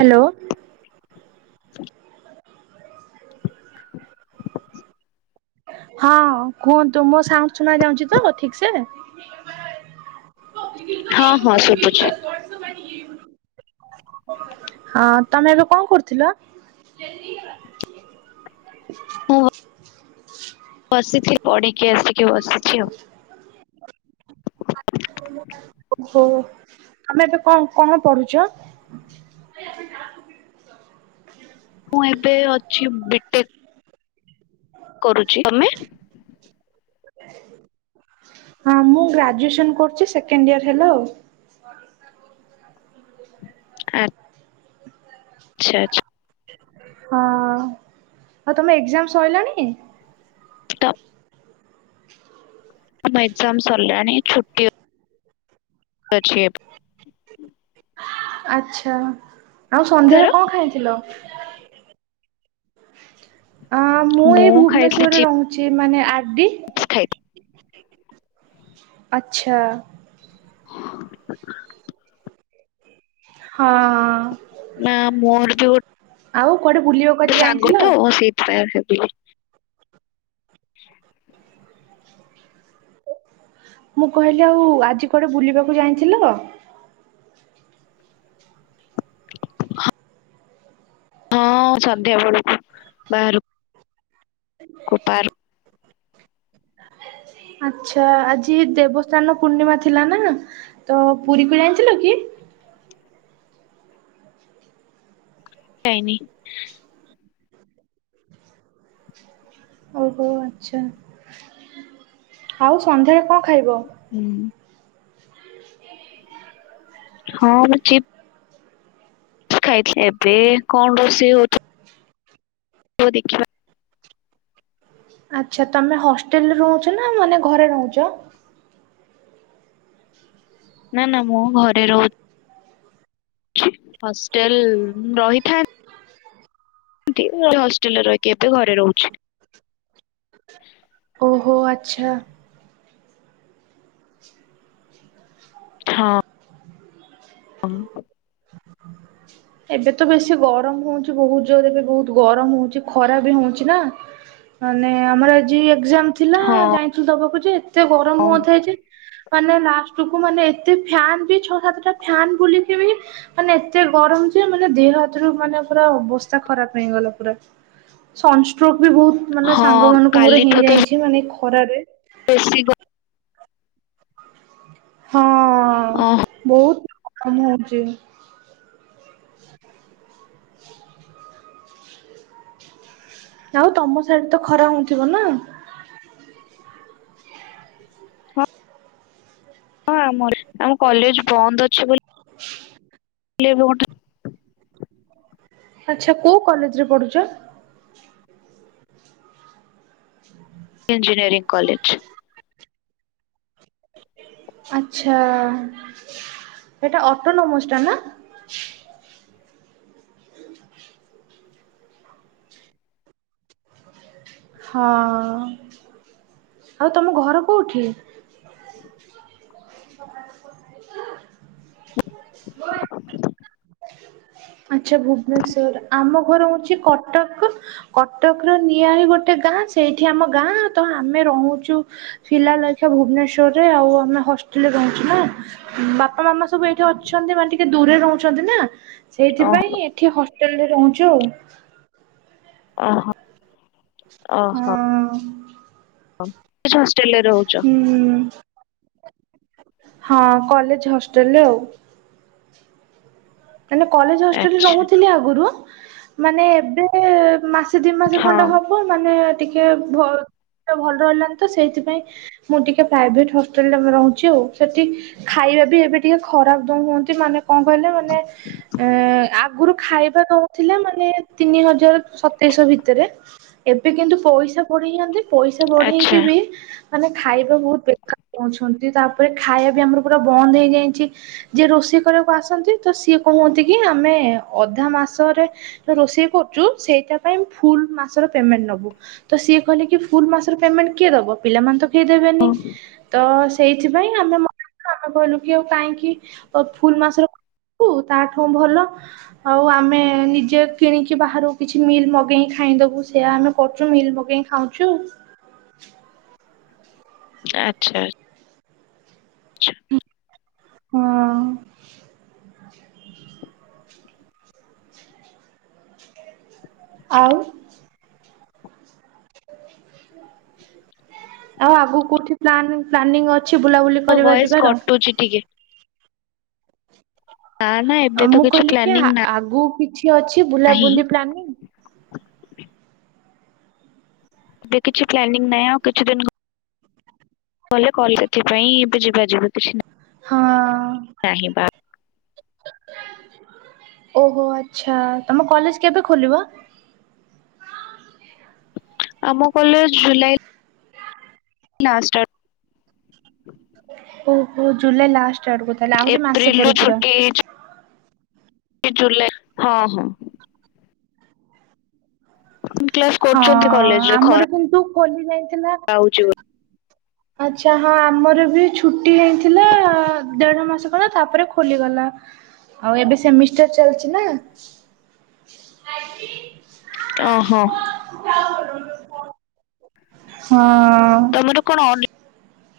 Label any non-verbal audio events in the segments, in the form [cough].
Hello. ହଁ କୁହନ୍ତୁ ମୋ ସାଉଣ୍ଡ୍ ଶୁଣା ଯାଉଛି ତ ଠିକ୍ ସେ? [unintelligible] ହଁ ହଁ ଶୁଭୁଛି ହଁ ତମେ ଏବେ କଣ କରୁଥିଲ? ବସିଚି ପଢ଼ିକି ଆସିକି ବସିଚି ଆଉ। [inaudible] ଓହୋ ତମେ ଏବେ କଣ କଣ ପଢୁଚ? [inaudible] ମୁଁ ଏବେ ଅଛି ବିଟେ କରୁଛି। ତମେ? ହଁ ମୁଁ ଗ୍ରାଜୁଏସନ କରୁଚି। ସେକେଣ୍ଡ ଇୟର ହେଲା ଆଉ। ଆ ଆଚ୍ଛା ଆଚ୍ଛା। ହଁ ଆଉ ତମ ଏକ୍ଜାମ ସଇଲାଣି? ତ ଆମ ଏକ୍ସାମ ସାରିଲାଣି। ଛୁଟି [unintelligible] ଆଛା, ଆଉ ସନ୍ଧ୍ୟା ତାର ବେଳେ କଣ ଖାଇଥିଲ? ଅ ମୁଁ ଏଇ ଭୁବନେଶ୍ୱର ରହୁଚି। ମାନେ ଆରଡି ଚିପ୍ସ ଆଚ୍ଛା। [inaudible] ହଁ। ନା ମୋର ବି ଗୋ ଆଉ କୁଆଡେ ବୁଲିବାକୁ ତ ଆଜି ସାଙ୍ଗ ଯାଇଥିଲ? ତ ମୁଁ ସେଇଥିପାଇଁ ଆସିଥିଲି। [inaudible] ମୁଁ କହିଲି ଆଉ ଆଜି କୁଆଡେ ବୁଲିବାକୁ ଯାଇଥିଲ? [inaudible] ହଁ ସନ୍ଧ୍ୟା ବେଳକୁ ବାହାରକୁ। କୋପାର୍ ଆଚ୍ଛା ଆଜି ଦେବସ୍ଥାନ ପୂର୍ଣ୍ଣିମା ଥିଲା ନା ନା ତ ପୁରୀ କ ଯାଇଥିଲ କି? [inaudible] ଯାଇନି। ଓହୋ ଆଚ୍ଛା ଆଉ ସନ୍ଧ୍ୟାରେ କଣ ଖାଇବ? ହୁଁ ହଁ ଠି ଖାଇଥିଲେ ଏବେ କଣ ରୋଷେଇ ହଉ ହଉ ଦେଖିବା। ଆଚ୍ଛା ତମେ ହଷ୍ଟେଲରେ ରହୁଚ ନା ମାନେ ଘରେ ରହୁଚ? ନା ନା ମୁଁ ଘରେ ରହୁ ହଷ୍ଟେଲ ରହିଥା ହଷ୍ଟେଲରେ ରହିକି ଏବେ ଘରେ ରହୁଚି। [inaudible] ଓହୋ ଆଚ୍ଛା। ହଁ। ହଁ। ହ ଏବେ ତ ବେଶୀ ଗରମ ହୋଉଚି ବୋହୁତ ଜୋର ଏବେ ବୋହୁତ ଗରମ ହୋଉଚି ଖରା ବି ହୋଉଚି ନା। ମାନେ ଆମର ଆଜି ଏକ୍ଜାମ ଥିଲା ହଁ ଜାଣିଥିଲୁ ଦବାକୁ ଯେ ଏତେ ଗରମ ହଁ। ହୁଅଥାଏ ଯେ। ମାନେ ଲାଷ୍ଟ କୁ ମାନେ ଏତେ ଫ୍ୟାନ୍ ବି ଛଅ ସାତଟା ଫନ୍ ବୁଲିକି ବି ମାନେ ଏତେ ଗରମ ଯେ ମାନେ ଦେହ ହାତରୁ ମାନେ ପୁରା ଅବସ୍ଥା ଖରାପ ହେଇଗଲା ପୁରା। ସନଷ୍ଟ୍ରୋକ ବି ବୋହୁତ ମାନେ ସାଙ୍ଗ ହଁ ମାନଙ୍କୁ ମୋର ହେଇ ଯାଇଚି, ମାନେ ଖରାରେ ବେଶି ଗ ହଁ ଅଁ ବୋହୁତ କାମ ହଉଚି। [inaudible] ଆଉ ତମ ସିୟାଡେ ତ ଖରା ହୋଉଥିବ ନା। ହଁ ଆମର ଆମ କଲେଜ ବନ୍ଦ ଅଛି ବୋଲି। [inaudible] [unintelligible] ଆଚ୍ଛା କୋଉ କଲେଜରେ ପଢ଼ୁଚ? Engineering college. ଆଚ୍ଛା ଏଟା ଅଟୋନୋମସ୍ ଟା ନା? ହଁ, ଆଉ ତମ ଘର କୋଉଠି? [unintelligible] [inaudible] ଆଚ୍ଛା ଭୁବନେଶ୍ଵର, ଆମ ଘର ହୋଉଚି କଟକ, କଟକ ର ନିଆଳି ଗୋଟେ ଗାଁ ସେଇଠି ଆମ ଗାଁ ତ ଆମେ ରହୁଚୁ ଶିଲାଲଖା ଭୁବନେଶ୍ଵରରେ ଆଉ। ଆମେ ହଷ୍ଟେଲରେ ରହୁଚି ନା। ବାପା ମାମା ସବୁ ଏଇଠି ଅଛନ୍ତି ମାନେ ଟିକେ ଦୂରରେ ରହୁଛନ୍ତି ନା ସେଇଥିପାଇଁ ଓହୋ ଏଠି ହଷ୍ଟେଲ ରେ ରହୁଚୁ ଆଉ। ଓହୋ। ହଁ। ଓହୋ। ହଷ୍ଟେଲରେ ରହୁଚ? ହୁଁ ହଁ, କଲେଜ ହଷ୍ଟେଲରେ ଆଉ। ମାନେ କଲେଜ ହଷ୍ଟେଲରେ ଆଚ୍ଛା ରହୁଥିଲେ ଆଗରୁ ମାନେ ଏବେ ମା ମାସେ, ଦି ମାସ ଖଣ୍ଡେ ହଁ ହବ ମାନେ ଟିକେ ଭ ଭଲ ରହିଲାନି ତ ସେଇଥିପାଇଁ ମୁଁ ଟିକେ ପ୍ରାଇଭେଟ ହଷ୍ଟେଲରେ ରହୁଛି ଆଉ, ସେଠି ଖାଇ ଖାଇବା ବି ଏବେ ଟିକେ ଖରାପ ଦଉଛନ୍ତି। ମାନେ କଣ କହିଲେ ମାନେ ଆଗରୁ ଖାଇବା ନଉଥିଲା ମାନେ ତିନି ହଜାର ସତେଇଶ ଭିତରେ, ଏବେ କିନ୍ତୁ ପଇସା ବଢେଇନ୍ତି, ପଇସା ଆଚ୍ଛା। ବଢେଇକି ବି ମାନେ ଖାଇବା ବହୁତ ବେକାର ଦଉଛନ୍ତି, ତାପରେ ଖାଇବା ବି ଆମର ପୁରା ବନ୍ଦ ହେଇଯାଇଚି, ଯିଏ ରୋଷେଇ ଜି କରିବାକୁ ଆସନ୍ତି ତ ସିଏ କହୁଚନ୍ତି କି ଆମେ ଅଧା ମାସରେ ରୋଷେଇ କରୁଛୁ ସେଇଟା ପାଇଁ ଫୁଲ ମାସର ପେମେଣ୍ଟ ନବୁ ତ ସିଏ କହିଲେ କି ଫୁଲ ମାସର ପେମେଣ୍ଟ କିଏ ଦବ? ପିଲାମାନେ ତ କେହି ଦେବେନି ତ ସେଇଥିପାଇଁ ଆମେ ମନାକଲୁ ଆମେ କହିଲୁ କି ଆଉ କାହିଁକି ଫୁଲ ମାସର ଦବୁ ତାଠୁ ଭଲ ଆଉ ଆମେ ନିଜେ କିଣିକି ବାହାରୁ କିଛି ମିଲ୍ ମଗେଇକି ଖାଇଦବୁ ସ ସେୟା ଆମେ କରୁଛୁ ମିଲ୍ ମଗେଇ ଖାଉଛୁ ଆଚ୍ଛା। ଚ୍ଛା ହଁ। ଆଉ ଆଉ ଆଗକୁ କୋଉଠି ପ୍ଲାନ ପ୍ଲାନିଂ ଅଛି ବୁଲାବୁଲି ତୋ କରିବା ଭଏସ ଯିବାର? କଟୁଛି ଟିକେ ନା ନା ଏବେ ତ ମୁଁ କିଛି କହିଲି କି ଆ ପ୍ଲାନିଂ ନାହିଁ ଆଗକୁ କିଛି ଅଛି ବୁଲାବୁଲି ପ୍ଲାନିଂ? ଏବେ କିଛି ପ୍ଲାନିଂ ନାହିଁ ଆଉ କିଛି ଦିନ ଗ କହଲେ କଲେଜ ପାଇଁ ଯିବା ଯିବି କିଛି ନା ହଁ। ଓହୋ ଆଚ୍ଛା। ତମ କଲେଜ କେବେ ଖୋଲିବ? ହଁ ଆମ କଲେଜ ଜୁଲାଇ ଲାଷ୍ଟ ଆଡ ଓହୋ ଜୁଲାଇ ଲାଷ୍ଟ ଆଡକୁ ତାହଲେ। ଆଡୁ ଆହୁରି ମାସେ ଏପ୍ରିଲ ରୁ ପରେ ପୁରା। ଛୁଟି ହେଇଛି ଜୁଲାଇ ହଁ ହଁ। କ୍ଲାସ ହଁ, କରୁଛନ୍ତି କଲେଜରେ ଆମର ଖରା କିନ୍ତୁ ଖୋଲି ଯାଇ [unintelligible] ଆଚ୍ଛା ହଁ ଆମର ବି ଛୁଟି ହେଇଥିଲା ଦେଢ ମାସ ଗଲା ତାପରେ ଖୋଲିଗଲା। ଆଉ ଏବେ ସେମିଷ୍ଟାର ଚାଲିଛି ନା ଓହୋ। ହଁ। ତମର କଣ ଅ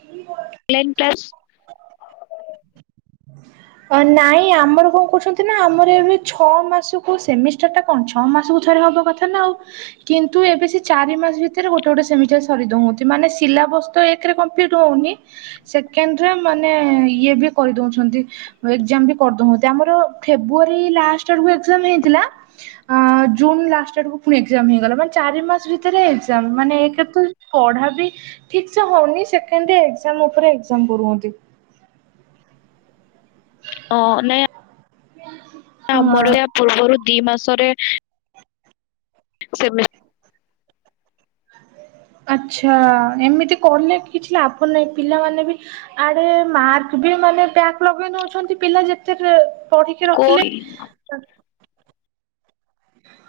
ମୁଁ ପା ଲାଇନ୍ କ୍ଲାସ୍ ହୁଁ ନାଇଁ ଆମର କଣ କରୁଛନ୍ତି ନା ଆମର ଏବେ ଛଅ ମାସକୁ ସେମିଷ୍ଟାର ଟା କଣ ଛଅ ମାସକୁ ଥର ତରେ ହବା କଥା ନା ଆଉ କିନ୍ତୁ ଏବେ ସେ ଚାରି ମାସ ଭିତରେ ଗୋଟେ ଗୋଟେ ସେମିଷ୍ଟାର ସାରିଦଉଅନ୍ତି ମାନେ ସିଲା ବସ ତ ଏଇଥିରେ କମ୍ପିଲିଟ ହଉନି ସେଖେଣ୍ଡେରେ ମାନେ ଇଏ ବି କରିଉ ଚନ୍ତି ଏକ୍ଜାମ ବି କରିଦଉଚନ୍ତି ଆମର ଫେବୁଆରି ଲାଷ୍ଟେ ଆଡକୁ ଏକ୍ସଯାମ ହେଇଥିଲା ଜୁନ୍ ଲାଷ୍ଟଡ଼କୁ ପୁଣି ଏକ୍ଜାମ ହେଇଗଲା ମାନେ ଚାରି ମାସ ଭିତରେ ଏକ୍ଜାମ ମାନେ ଏକେରେ ତ ପଢ଼ା ଠିକ ସେ ହଉନି ସେଠେଏନ୍ତି ଏକ୍ସଯାମ ଉପରେ ଏକ୍ସଯାମ କରଉଅନ୍ତି। ଓ ନାଇ [inaudible] ହଁ। ଆମର ଇଆ ପୂର୍ବରୁ ଦି ମାସରେ ସେମି ଆଛା ଏମିତି କହିଲେ ବି କିଛି ଲାଭ ନାହିଁ ପିଲାମାନୋନ ବି ଆଡେ ମାର୍କ ମାନେ ବ୍ୟାକ୍ ଲଗେଇ ଦଉଛନ୍ତି ପିଲା ଯେତ ଫେ ପଢିକି ରଖିଲେବି କୋରି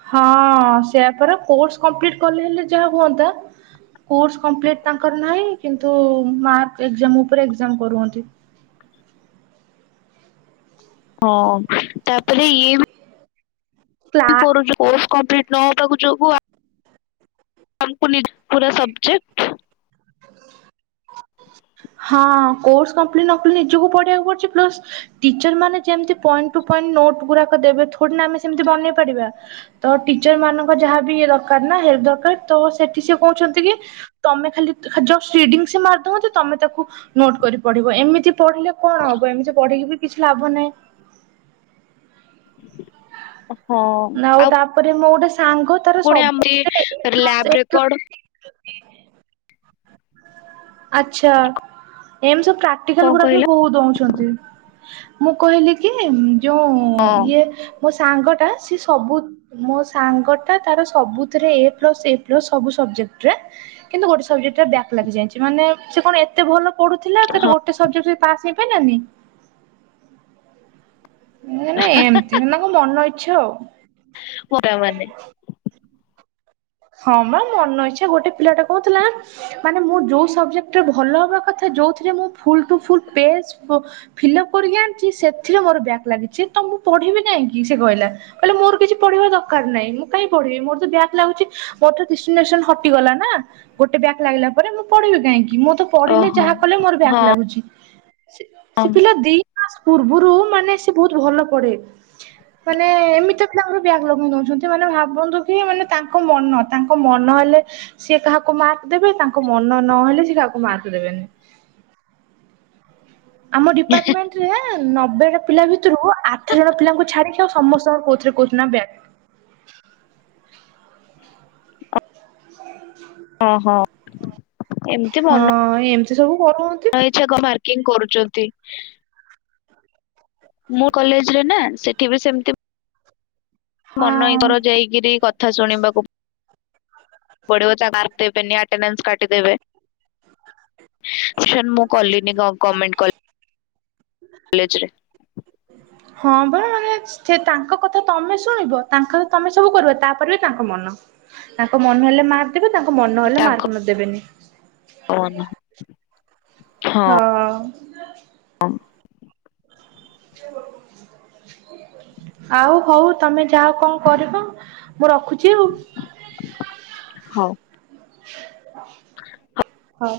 ହଁ ସେୟା ପରା କୋର୍ସ କମ୍ପିଲିଟ କଲେ ହେଲେ ଯାହା ହୁଅନ୍ତା। କୋର୍ସ କମ୍ପଲିଟି ତାଙ୍କର ନାହିଁ କିନ୍ତୁ ମାର୍କ ଏକ୍ସଯାମ ଉପରେ ଏକ୍ସଯାମ କରୁଅନ୍ତି। [unintelligible] ହଁ ତାପରେ ଏଇବି କ୍ଲା କରୁଛୁ କୋର୍ସ କମ୍ପ୍ଲିଟ ନହବାକୁ ଯୋଗୁ ଆ ଆମକୁ ନିଜ ପୁରା ସବଜେକ୍ଟ ହଁ କୋର୍ସ କମ୍ପ୍ଲିଟ ନକଲେ ନିଜକୁ ପଢିବାକୁ ପଡୁଚି ପ୍ଲସ ଟିଚର ମାନେ ଯେମିତି ପଏଣ୍ଟ ଟୁ ପଏଣ୍ଟ ନୋଟ ଗୁଡାକ ଦେବେ ଥୋଡିନା ଆମେ ସେମିତି ବନେଇ ପାରିବା ତ ଟିଚର ମାନଙ୍କ ଯାହା ବି ଇ ଦରକାର ନା ଦରକାର ତ ସେଠି ସେ କହୁଛନ୍ତି କି ତମେ ଖାଲି ଯଷ୍ଟ ରିଡିଙ୍ଗ ସେ ମାରି ଦଉଚି ତମେ ତା ନୋଟ କରି ପଢିବ ଏମିତି ପଢିଲେ କଣ ହବ ଏମିତି ପଢିକି ବି କିଛି ଲାଭ ନହିଁ। ହଁ ଆଉ ତାପରେ ମୁଁ ଗୋଟେ ସାଙ୍ଗ ତାର ପୁଣି ଆମରି ସବୁଥିରେ ଏ ଲ୍ୟାବ ରେକର୍ଡ [unintelligible] ଆଛା ଏମ ସବ ପ୍ରାକ୍ଟିକାଲ କଣ ଗୁଡାକ ବି କହିଲ ବହୁତ ଦଉଛନ୍ତି ମୁଁ କହିଲି କି? ଯେଉଁ ହଁ ଇଏ ମୋ ସାଙ୍ଗ ଟା ସି ସବୁ ମୋ ସାଙ୍ଗଟା ତାର ସବୁଥିରେ ଏ ପ୍ଲସ୍ ଏ ପ୍ଲସ୍ ସବୁ ସବଜେକ୍ଟରେ। କିନ୍ତୁ ଗୋଟେ ସବଜେକ୍ଟ ରେ ବ୍ୟାକ୍ ଲାଗିଯାଇଛି ମାନେ ସେ କଣ ଏତେ ଭ ପଢୁଥିଲା ସେତ ହଁ ଗୋଟେ ସବଜେକ୍ଟରେ ପାସ ହେଇ ପାଇଲାନି। ମୁଁ ନା ଏମିତି ମନକୁ ମନଇଚ୍ଛା ଆଉ ପୁରା ମାନେ ହଁ ବା ମନ ଇଛା ଗୋଟେ ପିଲାଟା କହୁଥିଲା ମାନେ ମୁଁ ଯୋଉ ସବଜେକ୍ଟରେ ଭଲ ହବା କଥା ଯୋଉଥିରେ ମୁଁ ଫୁଲ ଟୁ ଫୁଲ ପେଜ ଅ ଫିଲପ କରିକି ଆଣିଛି, ସେଥିରେ ମୋର ବ୍ୟାକ ଲାଗିଛି ତ ମୁଁ ପଢିବି କାହିଁକି ସେ କହିଲା କହିଲା ମୋର କିଛି ପଢିବା ଦରକାର ନାହିଁ ମୁଁ କାଇଁ ପଢିବି ମୋର ତ ବ୍ୟାଗ ଲାଗୁଛି। ମୋର ତ ଡିଷ୍ଟିନେସନ ହଟିଗଲା ନା ଗୋଟେ ବ୍ୟାଗ ଲାଗିଲା ପରେ ମୁଁ ପଢିବି କାହିଁକି? ମୁଁ ତ ପଢିଲେ ଓହୋ ଯାହା କଲେ ମୋର ବ୍ୟାକ୍ ହଁ ଲାଗୁଛି ସେ ସେ ପିଲା ହଁ ଦି ପୂର୍ବରୁ ମାନେ ସେ ବହୁତ ଭଲ ପଢେ। ମାନେ ଏମିତି ବି ତାଙ୍କର ବ୍ୟାଗ ଲଗଉ ଦେଉଛନ୍ତି ମାନେ ଭାବନ୍ତୁ କି ମାନେ ତା ତାଙ୍କ ମନ ତାଙ୍କ ମନ ହେଲେ ସିଏ କାହାକୁ ମାର୍କ ଦେବେ ତାଙ୍କ ମନ ନହେଲେ ସିଏ କାହାକୁ ମାର୍କ ଦେବେ ଆମ ଡିପାର୍ଟମେଣ୍ଟ ରେ ନବେ ପିଲା ଭିତରୁ ଆଠ ଜଣ ପିଲାଙ୍କୁ ଛାଡିକି ଆଉ ସମସ୍ତଙ୍କ କୋଉଥିରେ କୋଉଥିଲେ ନା ବ୍ୟାଗ। [unintelligible] ହ ହଁ ହଁ। ହଁ ଏମିତି ସବୁ କରୁଛନ୍ତି ମନଇଚ୍ଛା କଣ ପାର୍କିଂ କରୁଛନ୍ତି। ମୋ କଲେଜରେ ନା ସେଠି ବି ସେମିତି ହଁ। ମନେଇଙ୍କର ଯାଇକିରି କଥା ଶୁଣିବାକୁ ପଢ଼ିବ ଚା ମାର୍କ ଦେବେନି ଆଟେନାନ୍ସ କାଟିଦେବେ। ସାର ମୁଁ କଲିନି ଗ-ଗମେଣ୍ଟ କଲେଜ କଲେଜରେ। ହଁ ବା ମାନେ ସେ ତାଙ୍କ କଥା ତମେ ଶୁଣିବ ତାଙ୍କର ତମେ ସବୁ କରିବ ତାପରେ ବି ତାଙ୍କ ମନ ତାଙ୍କ ମନ ହେଲେ ମାର୍କ ଦେବେ ତାଙ୍କ ମନ ହେଲେ ତାଙ୍କ ମାର୍କ ନ ଦେବେନି। ମନ ହଁ ଅ ଆଉ ହଉ ତମେ ଯାହା କଣ କରିବ। ମୁଁ ରଖୁଛି ଆଉ। ହଉ। ହ। ହ